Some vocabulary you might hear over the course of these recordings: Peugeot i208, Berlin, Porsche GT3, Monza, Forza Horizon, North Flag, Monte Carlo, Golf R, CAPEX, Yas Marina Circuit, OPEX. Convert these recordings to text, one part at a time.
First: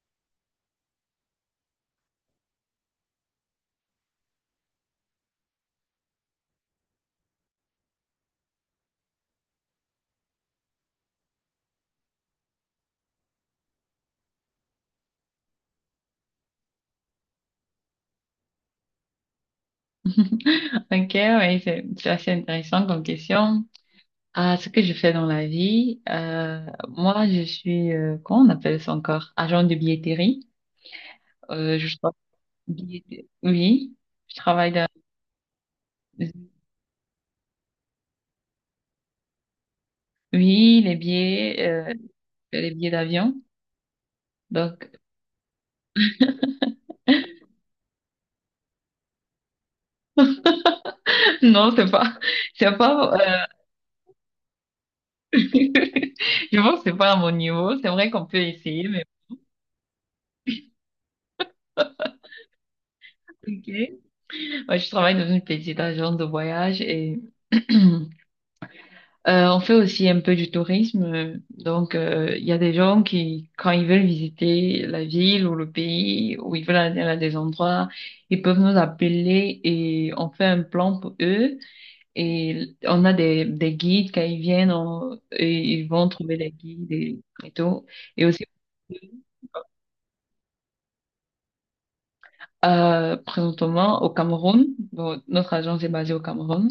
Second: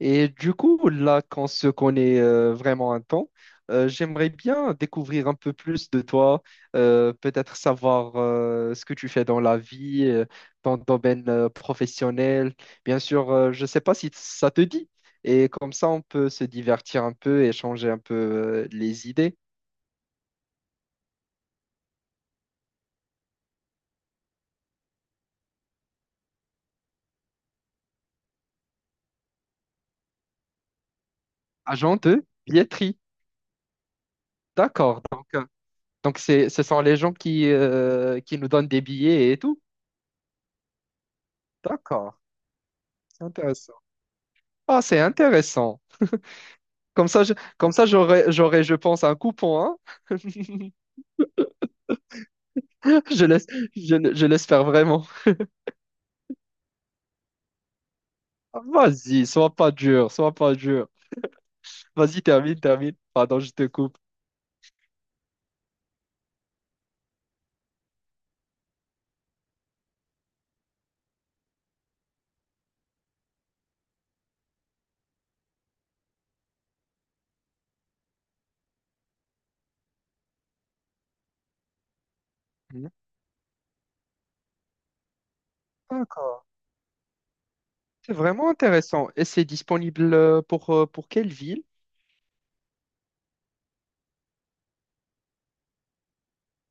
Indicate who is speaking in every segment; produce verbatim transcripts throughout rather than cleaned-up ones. Speaker 1: Et du coup, là qu'on se connaît euh, vraiment un temps, euh, j'aimerais bien découvrir un peu plus de toi, euh, peut-être savoir euh, ce que tu fais dans la vie, euh, ton domaine euh, professionnel. Bien sûr, euh, je ne sais pas si ça te dit. Et comme ça, on peut se divertir un peu, échanger un peu euh, les idées.
Speaker 2: Ok, oui, c'est c'est assez intéressant comme question. Ah, ce que je fais dans la vie, euh, moi, je suis, euh, comment on appelle ça encore? Agent de billetterie. Euh, je
Speaker 1: Agent
Speaker 2: tra-
Speaker 1: de billetterie.
Speaker 2: billetterie. Oui, je travaille dans,
Speaker 1: D'accord. Donc, euh, donc c'est, ce sont les gens qui, euh, qui nous donnent des billets et tout.
Speaker 2: oui, les billets, euh,
Speaker 1: D'accord.
Speaker 2: je fais les billets
Speaker 1: C'est
Speaker 2: d'avion.
Speaker 1: intéressant. Ah,
Speaker 2: Donc,
Speaker 1: c'est intéressant. Comme ça, je- comme ça, j'aurais, j'aurais, je pense, un coupon, hein.
Speaker 2: non, c'est pas, c'est pas,
Speaker 1: Je
Speaker 2: euh,
Speaker 1: laisse, je, je l'espère vraiment.
Speaker 2: je pense que c'est pas à mon niveau. C'est vrai qu'on peut essayer, mais
Speaker 1: Vas-y, sois pas dur, sois pas dur. Vas-y, termine, termine. Pardon, je te coupe.
Speaker 2: ok. Moi, je travaille dans une petite agence de voyage et Euh, on fait aussi un peu du tourisme, euh, donc euh, il y a des gens qui, quand ils veulent visiter la ville ou le pays, ou ils veulent aller à des endroits, ils peuvent nous appeler et on fait un plan pour eux. Et on a des, des guides quand ils viennent, on- et ils vont trouver
Speaker 1: D'accord.
Speaker 2: des guides et, et tout.
Speaker 1: C'est
Speaker 2: Et aussi
Speaker 1: vraiment intéressant. Et c'est disponible euh, pour, euh, pour quelle ville?
Speaker 2: euh, présentement au Cameroun, bon, notre agence est basée au Cameroun,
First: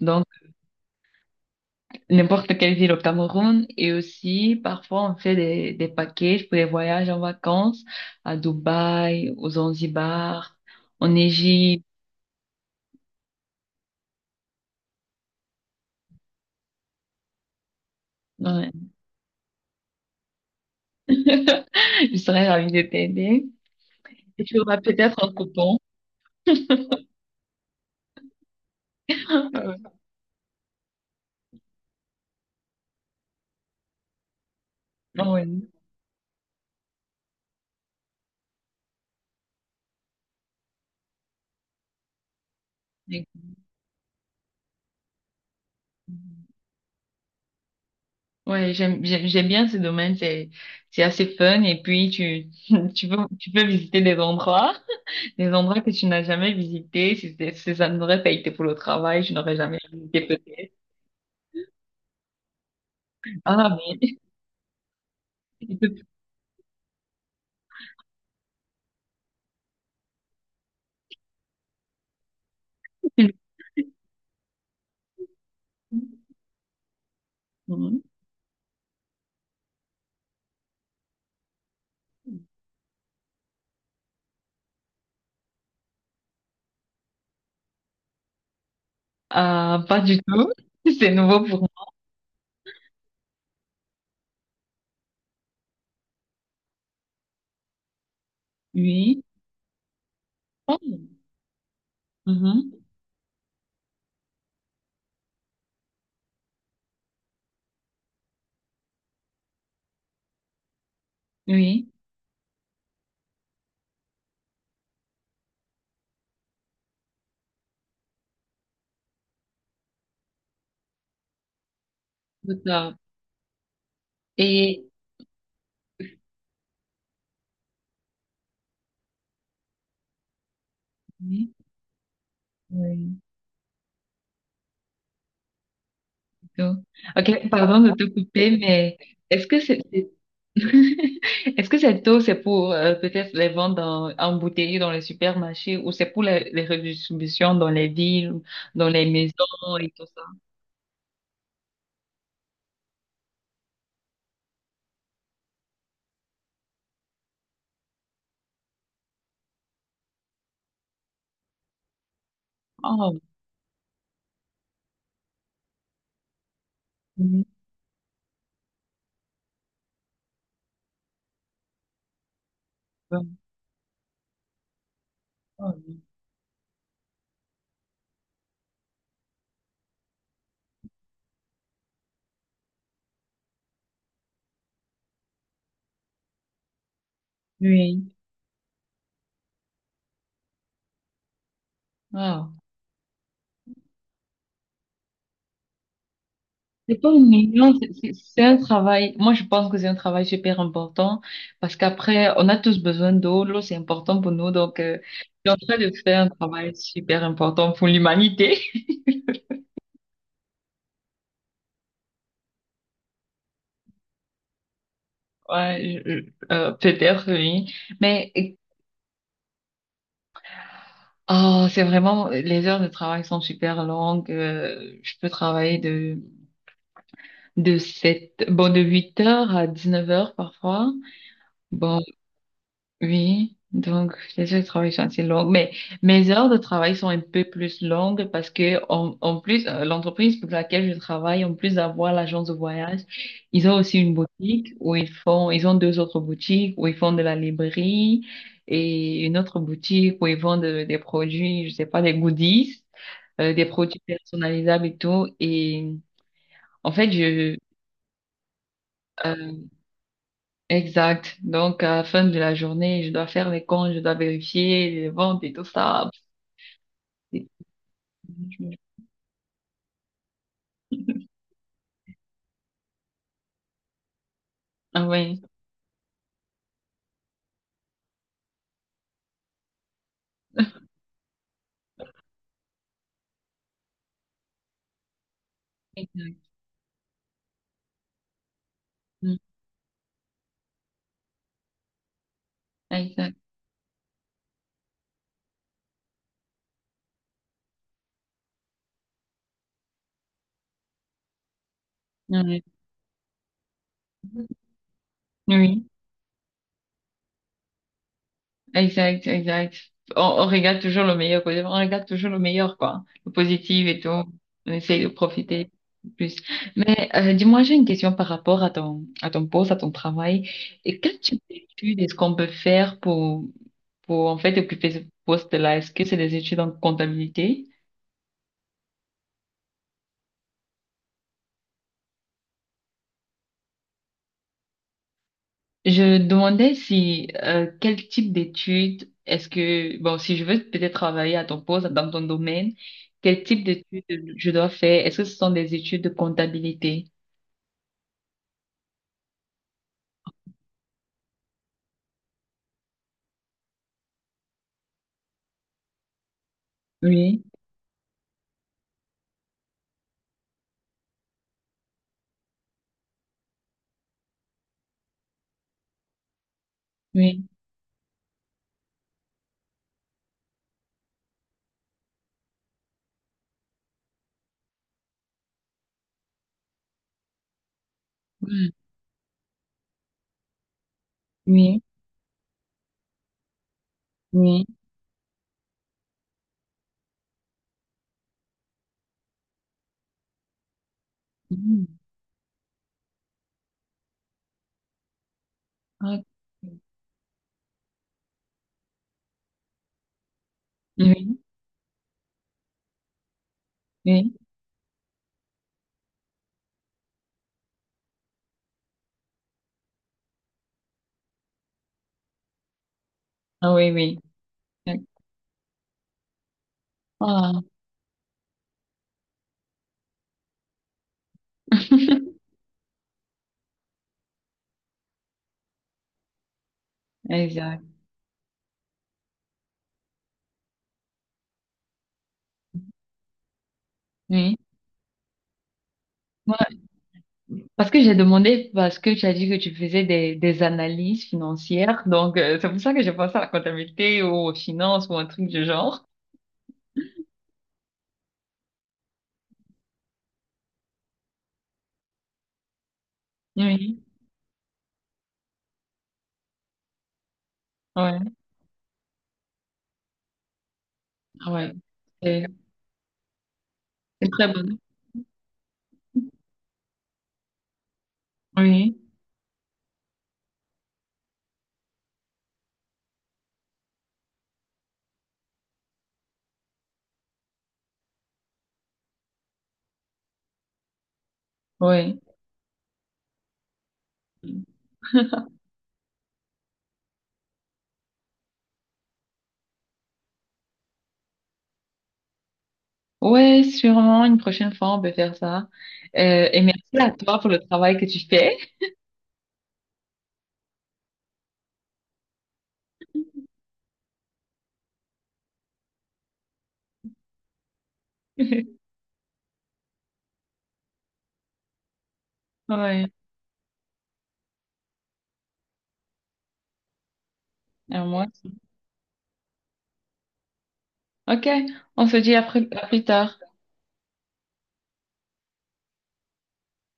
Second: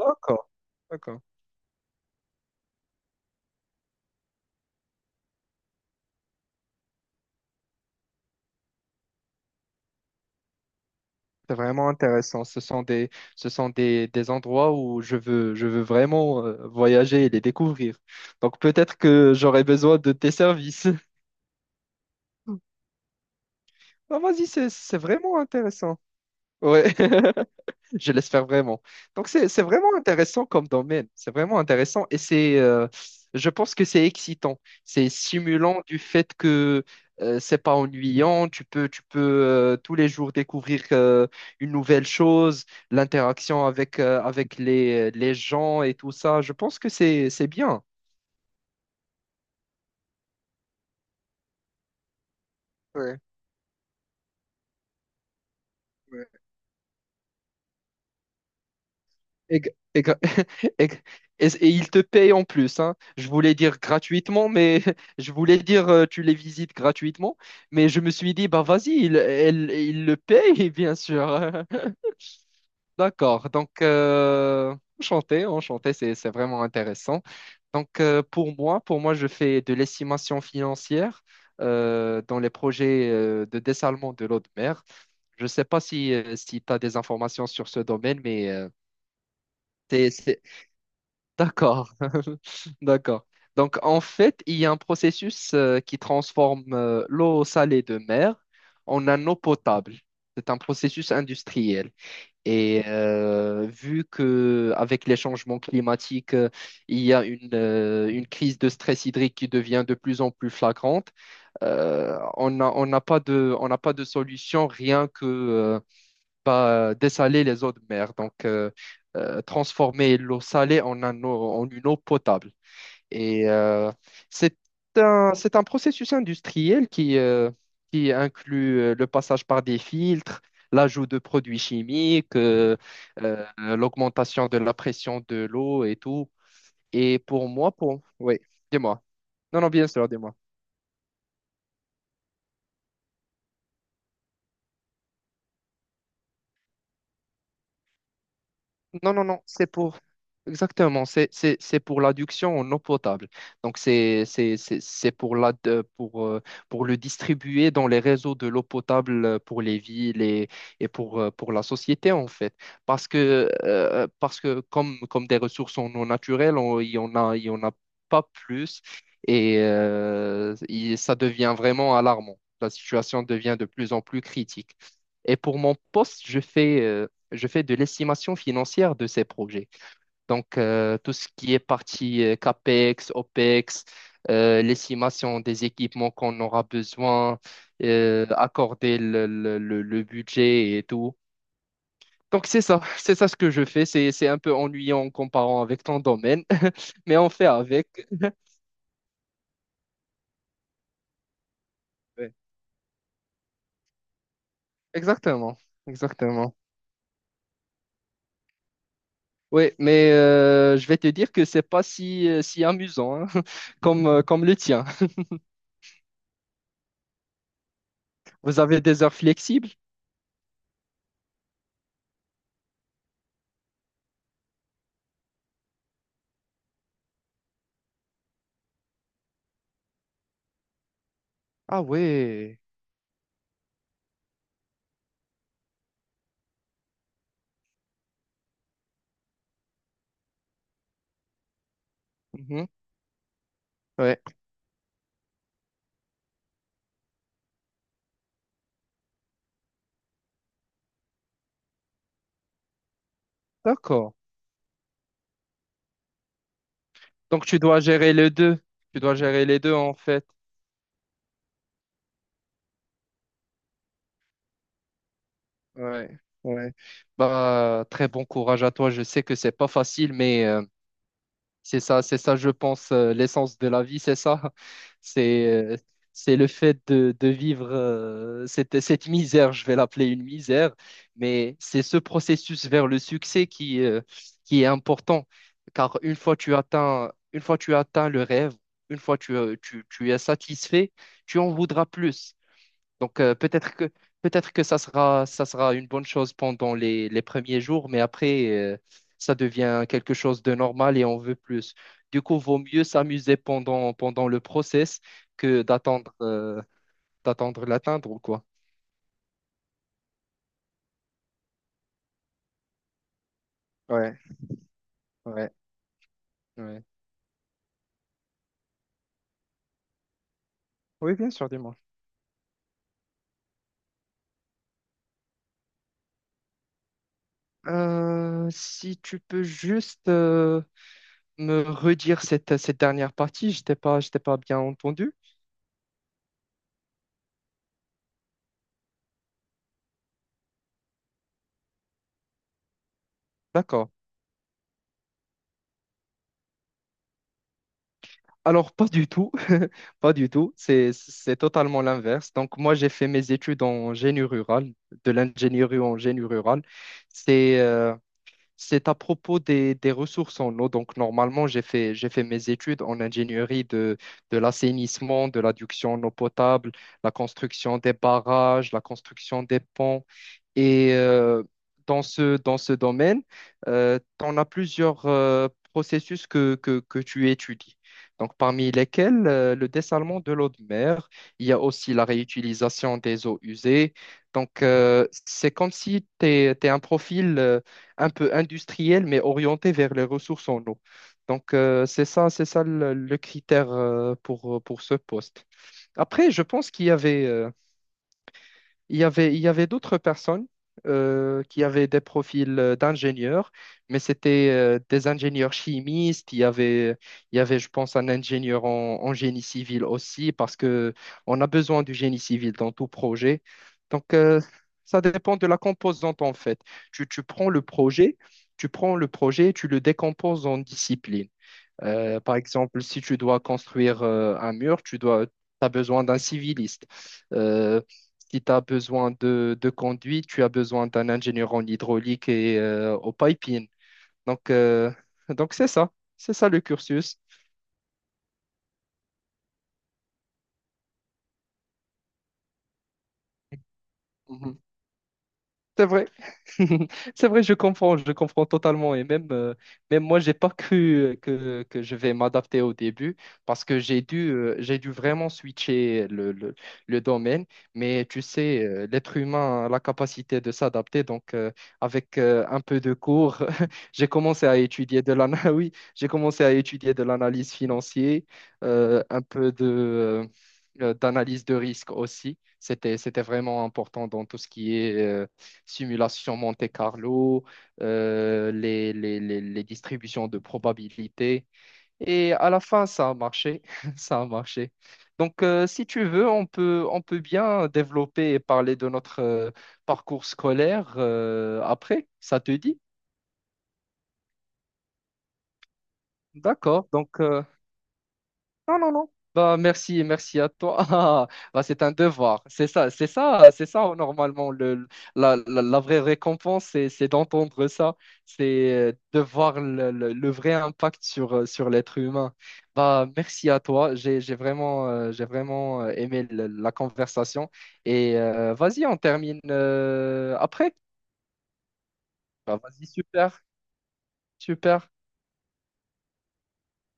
Speaker 2: donc
Speaker 1: d'accord.
Speaker 2: n'importe quelle ville au Cameroun et aussi parfois on fait des, des packages pour des voyages en vacances à Dubaï, aux Zanzibar, en
Speaker 1: C'est
Speaker 2: Égypte.
Speaker 1: vraiment intéressant. Ce sont des, ce sont des, des endroits où je veux, je veux vraiment euh, voyager et les découvrir. Donc
Speaker 2: Ouais.
Speaker 1: peut-être que j'aurais besoin de tes services.
Speaker 2: Je serais ravie de t'aider.
Speaker 1: Ah,
Speaker 2: Et
Speaker 1: vas-y,
Speaker 2: tu
Speaker 1: c'est,
Speaker 2: auras
Speaker 1: c'est
Speaker 2: peut-être un
Speaker 1: vraiment
Speaker 2: coupon.
Speaker 1: intéressant. Ouais. Je l'espère vraiment. Donc, c'est, c'est
Speaker 2: Euh,
Speaker 1: vraiment intéressant comme domaine. C'est vraiment intéressant et c'est, euh, je pense que c'est excitant. C'est
Speaker 2: ouais.
Speaker 1: stimulant du fait que euh, c'est pas ennuyant. Tu peux, tu peux euh, tous les jours découvrir euh, une nouvelle chose, l'interaction avec, euh, avec les, les gens et tout ça. Je pense que c'est, c'est bien.
Speaker 2: Ouais, j'aime, j'aime, j'aime bien ce domaine, c'est, c'est assez fun et puis tu, tu peux,
Speaker 1: Ouais.
Speaker 2: tu peux visiter des endroits, des endroits que tu n'as jamais visités, si, c'était- si ça n'aurait pas été pour le travail, je n'aurais
Speaker 1: Et, gra-
Speaker 2: jamais
Speaker 1: et gra-
Speaker 2: visité peut-être.
Speaker 1: et gra- et- s- et ils te payent en plus, hein. Je voulais
Speaker 2: Ah,
Speaker 1: dire gratuitement, mais je voulais dire
Speaker 2: Depuis
Speaker 1: euh, tu les visites gratuitement, mais je me suis dit, bah vas-y, ils elle- ils le payent, bien sûr.
Speaker 2: que je-
Speaker 1: D'accord, donc euh, enchanté, enchanté, c'est, c'est vraiment intéressant. Donc
Speaker 2: Mhm.
Speaker 1: euh, pour moi, pour moi, je fais de l'estimation financière euh, dans les projets euh, de dessalement de l'eau de mer. Je ne sais pas si, tu as des informations sur ce domaine, mais... euh,
Speaker 2: Ah, pas du
Speaker 1: c'est
Speaker 2: tout. C'est nouveau pour moi.
Speaker 1: D'accord, d'accord. Donc en fait, il y a un processus euh, qui transforme euh, l'eau salée de mer en
Speaker 2: Oui.
Speaker 1: un eau potable. C'est un
Speaker 2: Oh.
Speaker 1: processus industriel.
Speaker 2: Mhm.
Speaker 1: Et euh, vu que avec les changements climatiques, euh, il y a une, euh, une crise de stress hydrique qui devient de plus en plus flagrante,
Speaker 2: Oui.
Speaker 1: euh, on n'a on n'a pas de, on n'a pas de solution rien que, euh, pas euh, dessaler les eaux de mer. Donc, euh, euh, transformer l'eau salée en, un eau- en une eau potable.
Speaker 2: D'accord.
Speaker 1: Et euh, c'est
Speaker 2: Et,
Speaker 1: un, c'est un processus industriel qui, euh, qui inclut euh, le passage par des filtres, l'ajout de
Speaker 2: oui.
Speaker 1: produits chimiques, euh,
Speaker 2: Oui.
Speaker 1: euh, l'augmentation de la pression de l'eau et tout.
Speaker 2: C'est tout.
Speaker 1: Et pour
Speaker 2: Ok,
Speaker 1: moi,
Speaker 2: pardon de
Speaker 1: pour...
Speaker 2: te
Speaker 1: Oui,
Speaker 2: couper, mais
Speaker 1: dis-moi.
Speaker 2: est-ce que
Speaker 1: Non, non,
Speaker 2: c'est,
Speaker 1: bien sûr,
Speaker 2: c'est-
Speaker 1: dis-moi.
Speaker 2: est-ce que cette eau, c'est pour euh, peut-être les vendre en, en bouteille dans les supermarchés ou c'est pour les, les redistributions dans les villes, dans les
Speaker 1: Non, non, non, c'est
Speaker 2: maisons et
Speaker 1: pour...
Speaker 2: tout ça?
Speaker 1: Exactement, c'est c'est- c'est pour l'adduction en eau potable. Donc, c'est c'est- c'est- c'est pour, la, de- pour, euh, pour le distribuer dans les réseaux de l'eau potable euh, pour les villes et, et pour, euh, pour la société, en fait. Parce
Speaker 2: Oh.
Speaker 1: que, euh, parce que comme, comme des ressources en eau naturelle, on- il y en a, il
Speaker 2: Mhm.
Speaker 1: y en a pas plus et euh, il- ça devient vraiment alarmant. La situation devient de plus en plus critique. Et pour
Speaker 2: Oh.
Speaker 1: mon poste, je fais... euh, je fais de l'estimation financière de ces projets. Donc, euh, tout ce qui est partie euh, CAPEX, OPEX, euh, l'estimation des équipements qu'on aura besoin,
Speaker 2: Oui.
Speaker 1: euh, accorder le, le- le- le budget et tout. Donc,
Speaker 2: Wow.
Speaker 1: c'est ça, c'est ça ce que je fais. C'est, c'est un peu ennuyant en comparant avec ton domaine,
Speaker 2: C'est pas
Speaker 1: mais on fait
Speaker 2: mignon, c'est
Speaker 1: avec.
Speaker 2: c'est- c'est un travail. Moi, je pense que c'est un travail super important parce qu'après,
Speaker 1: Ouais.
Speaker 2: on a tous besoin d'eau. L'eau, c'est important pour nous. Donc, euh, je suis en
Speaker 1: Exactement,
Speaker 2: train de faire un
Speaker 1: exactement.
Speaker 2: travail super important pour l'humanité.
Speaker 1: Oui, mais euh, je vais te dire que c'est pas si, euh, si amusant hein, comme, euh, comme le tien.
Speaker 2: Ouais, je- je- euh, peut-être, oui. Mais
Speaker 1: Vous avez des heures flexibles?
Speaker 2: oh, c'est vraiment, les heures de travail sont super longues. Euh, je peux travailler de, de sept bon, de huit heures à dix-neuf heures parfois.
Speaker 1: Ah
Speaker 2: Bon,
Speaker 1: ouais.
Speaker 2: Oui, donc les heures de travail sont assez longues, mais mes heures de travail sont un peu plus longues parce que en, en plus euh, l'entreprise pour laquelle je travaille, en plus d'avoir l'agence de
Speaker 1: Mhm.
Speaker 2: voyage, ils ont aussi une
Speaker 1: Ouais.
Speaker 2: boutique où ils font, ils ont deux autres boutiques où ils font de la librairie et une autre boutique où ils vendent de- des produits, je sais pas, des goodies, euh, des produits
Speaker 1: D'accord.
Speaker 2: personnalisables et tout. Et en fait,
Speaker 1: Donc
Speaker 2: je
Speaker 1: tu dois gérer les deux. Tu dois gérer les
Speaker 2: euh,
Speaker 1: deux en fait.
Speaker 2: exact. Donc, à la fin de la journée, je dois faire les comptes, je dois vérifier les ventes et tout ça.
Speaker 1: Ouais. Ouais.
Speaker 2: C'est-
Speaker 1: Bah très bon courage à toi. Je sais que c'est pas facile, mais euh, C'est ça, c'est ça, je pense, euh, l'essence de la vie, c'est ça.
Speaker 2: Ah ouais.
Speaker 1: C'est euh, c'est le fait de, de vivre euh, cette, cette misère, je vais l'appeler une misère, mais c'est ce processus vers le succès qui, euh, qui est important. Car une fois
Speaker 2: Exact.
Speaker 1: tu atteins, une fois tu atteins le rêve, une fois tu,
Speaker 2: Mm.
Speaker 1: euh, tu, tu es satisfait, tu en voudras plus. Donc euh,
Speaker 2: Exact.
Speaker 1: peut-être que peut-être que ça sera ça sera une bonne chose pendant les, les premiers jours, mais après euh, ça devient quelque chose de normal et on veut plus. Du coup, vaut
Speaker 2: Ouais.
Speaker 1: mieux s'amuser pendant pendant le process que
Speaker 2: Oui,
Speaker 1: d'attendre euh, d'attendre l'atteindre ou quoi.
Speaker 2: exact, exact. On, on regarde toujours le meilleur, quoi. On regarde toujours le meilleur, quoi. Le positif et tout.
Speaker 1: Ouais,
Speaker 2: On essaye de
Speaker 1: ouais.
Speaker 2: profiter plus.
Speaker 1: Ouais.
Speaker 2: Mais euh, dis-moi, j'ai une question par rapport à ton, à ton poste, à ton travail. Et
Speaker 1: Oui,
Speaker 2: quel
Speaker 1: bien
Speaker 2: type
Speaker 1: sûr, dis-moi.
Speaker 2: d'études est-ce qu'on peut faire pour, pour en fait occuper ce poste-là? Est-ce que c'est des études en comptabilité?
Speaker 1: Euh, si tu peux juste euh, me redire cette, cette dernière partie, je t'ai pas, je t'ai pas bien entendu.
Speaker 2: Je demandais si euh, quel type d'études est-ce que bon si je veux peut-être travailler à ton poste dans ton domaine, quel type
Speaker 1: D'accord.
Speaker 2: d'études je dois faire? Est-ce que ce sont des études de comptabilité?
Speaker 1: Alors, pas du tout, pas du tout, c'est, c'est totalement l'inverse. Donc, moi, j'ai fait mes études en génie rural, de l'ingénierie en génie rural.
Speaker 2: Oui,
Speaker 1: C'est euh, c'est à propos des, des ressources en eau. Donc, normalement, j'ai fait, j'ai fait mes études en ingénierie de, de l'assainissement, de l'adduction en eau potable, la
Speaker 2: oui,
Speaker 1: construction des barrages, la construction des ponts. Et euh, dans ce, dans ce domaine, euh, tu en as plusieurs euh, processus que, que, que tu étudies. Donc, parmi
Speaker 2: oui,
Speaker 1: lesquels euh, le dessalement de l'eau de mer, il y a
Speaker 2: oui,
Speaker 1: aussi la réutilisation des eaux usées. Donc,
Speaker 2: oui.
Speaker 1: euh, c'est comme si tu es, un profil euh, un peu industriel, mais orienté vers les ressources en eau. Donc, euh,
Speaker 2: Mhm.
Speaker 1: c'est ça, c'est ça le, le critère euh, pour, pour ce poste.
Speaker 2: Ah,
Speaker 1: Après, je pense qu'il y avait, euh, il y avait, il y avait d'autres personnes
Speaker 2: Oui,
Speaker 1: euh, qui avaient des profils euh, d'ingénieurs, mais
Speaker 2: oui,
Speaker 1: c'était euh, des ingénieurs chimistes. Il y avait, il y avait, je pense, un ingénieur en, en génie civil aussi, parce que on a besoin du génie civil dans tout projet.
Speaker 2: ah oui,
Speaker 1: Donc,
Speaker 2: oui.
Speaker 1: euh, ça dépend de la composante, en fait. Tu, tu prends
Speaker 2: Ah,
Speaker 1: le projet, tu prends le projet, tu le décomposes en disciplines. Euh, par exemple, si tu dois construire euh, un mur, tu dois, as besoin d'un civiliste. Euh,
Speaker 2: exact.
Speaker 1: si tu as besoin de, de conduite, tu as besoin d'un ingénieur en hydraulique et euh, au piping. Donc,
Speaker 2: Oui.
Speaker 1: euh, donc c'est ça. C'est ça
Speaker 2: Moi,
Speaker 1: le cursus.
Speaker 2: parce que j'ai demandé, parce que tu as dit que tu faisais des, des analyses financières, donc euh, c'est pour ça que j'ai pensé à la comptabilité ou aux
Speaker 1: Mhm.
Speaker 2: finances ou un truc du
Speaker 1: C'est
Speaker 2: genre.
Speaker 1: vrai. C'est vrai, je comprends, je comprends totalement. Et même, euh, même moi, j'ai pas cru euh, que, que je vais m'adapter au début parce que
Speaker 2: Oui,
Speaker 1: j'ai dû, euh, j'ai dû vraiment switcher le, le, le domaine. Mais
Speaker 2: ouais,
Speaker 1: tu sais, euh, l'être humain a la capacité de s'adapter. Donc, euh,
Speaker 2: ouais.
Speaker 1: avec euh,
Speaker 2: C'est
Speaker 1: un peu de cours, j'ai
Speaker 2: c'est
Speaker 1: commencé
Speaker 2: très
Speaker 1: à
Speaker 2: bon.
Speaker 1: étudier de l'ana- oui, j'ai commencé à étudier de l'analyse financière,
Speaker 2: Oui,
Speaker 1: euh, un peu de, euh, d'analyse de risque aussi. C'était, c'était vraiment important dans tout ce qui est euh, simulation Monte Carlo, euh, les, les- les- les distributions de probabilité.
Speaker 2: oui.
Speaker 1: Et à la fin, ça a marché. Ça a marché. Donc, euh, si tu veux, on peut, on peut bien développer et parler de notre euh, parcours scolaire euh, après. Ça te dit?
Speaker 2: Ouais, sûrement, une prochaine fois, on peut faire ça. Euh, et merci
Speaker 1: D'accord.
Speaker 2: à
Speaker 1: Donc,
Speaker 2: toi
Speaker 1: euh,
Speaker 2: pour le travail que tu fais.
Speaker 1: Non, non, non. Bah, merci, merci à toi. Ah, bah, c'est un devoir. C'est ça, c'est ça, c'est ça, normalement. Le, la, la, la vraie récompense, c'est, c'est d'entendre ça. C'est euh, de voir le, le, le vrai impact sur, euh, sur l'être humain. Bah,
Speaker 2: Ouais,
Speaker 1: merci à toi. J'ai, j'ai vraiment, euh, j'ai vraiment euh, aimé le- la conversation.
Speaker 2: à
Speaker 1: Et
Speaker 2: moi aussi.
Speaker 1: euh, vas-y, on termine euh, après.
Speaker 2: Ok, on se dit à
Speaker 1: Bah,
Speaker 2: plus
Speaker 1: vas-y,
Speaker 2: à plus tard.
Speaker 1: super, super.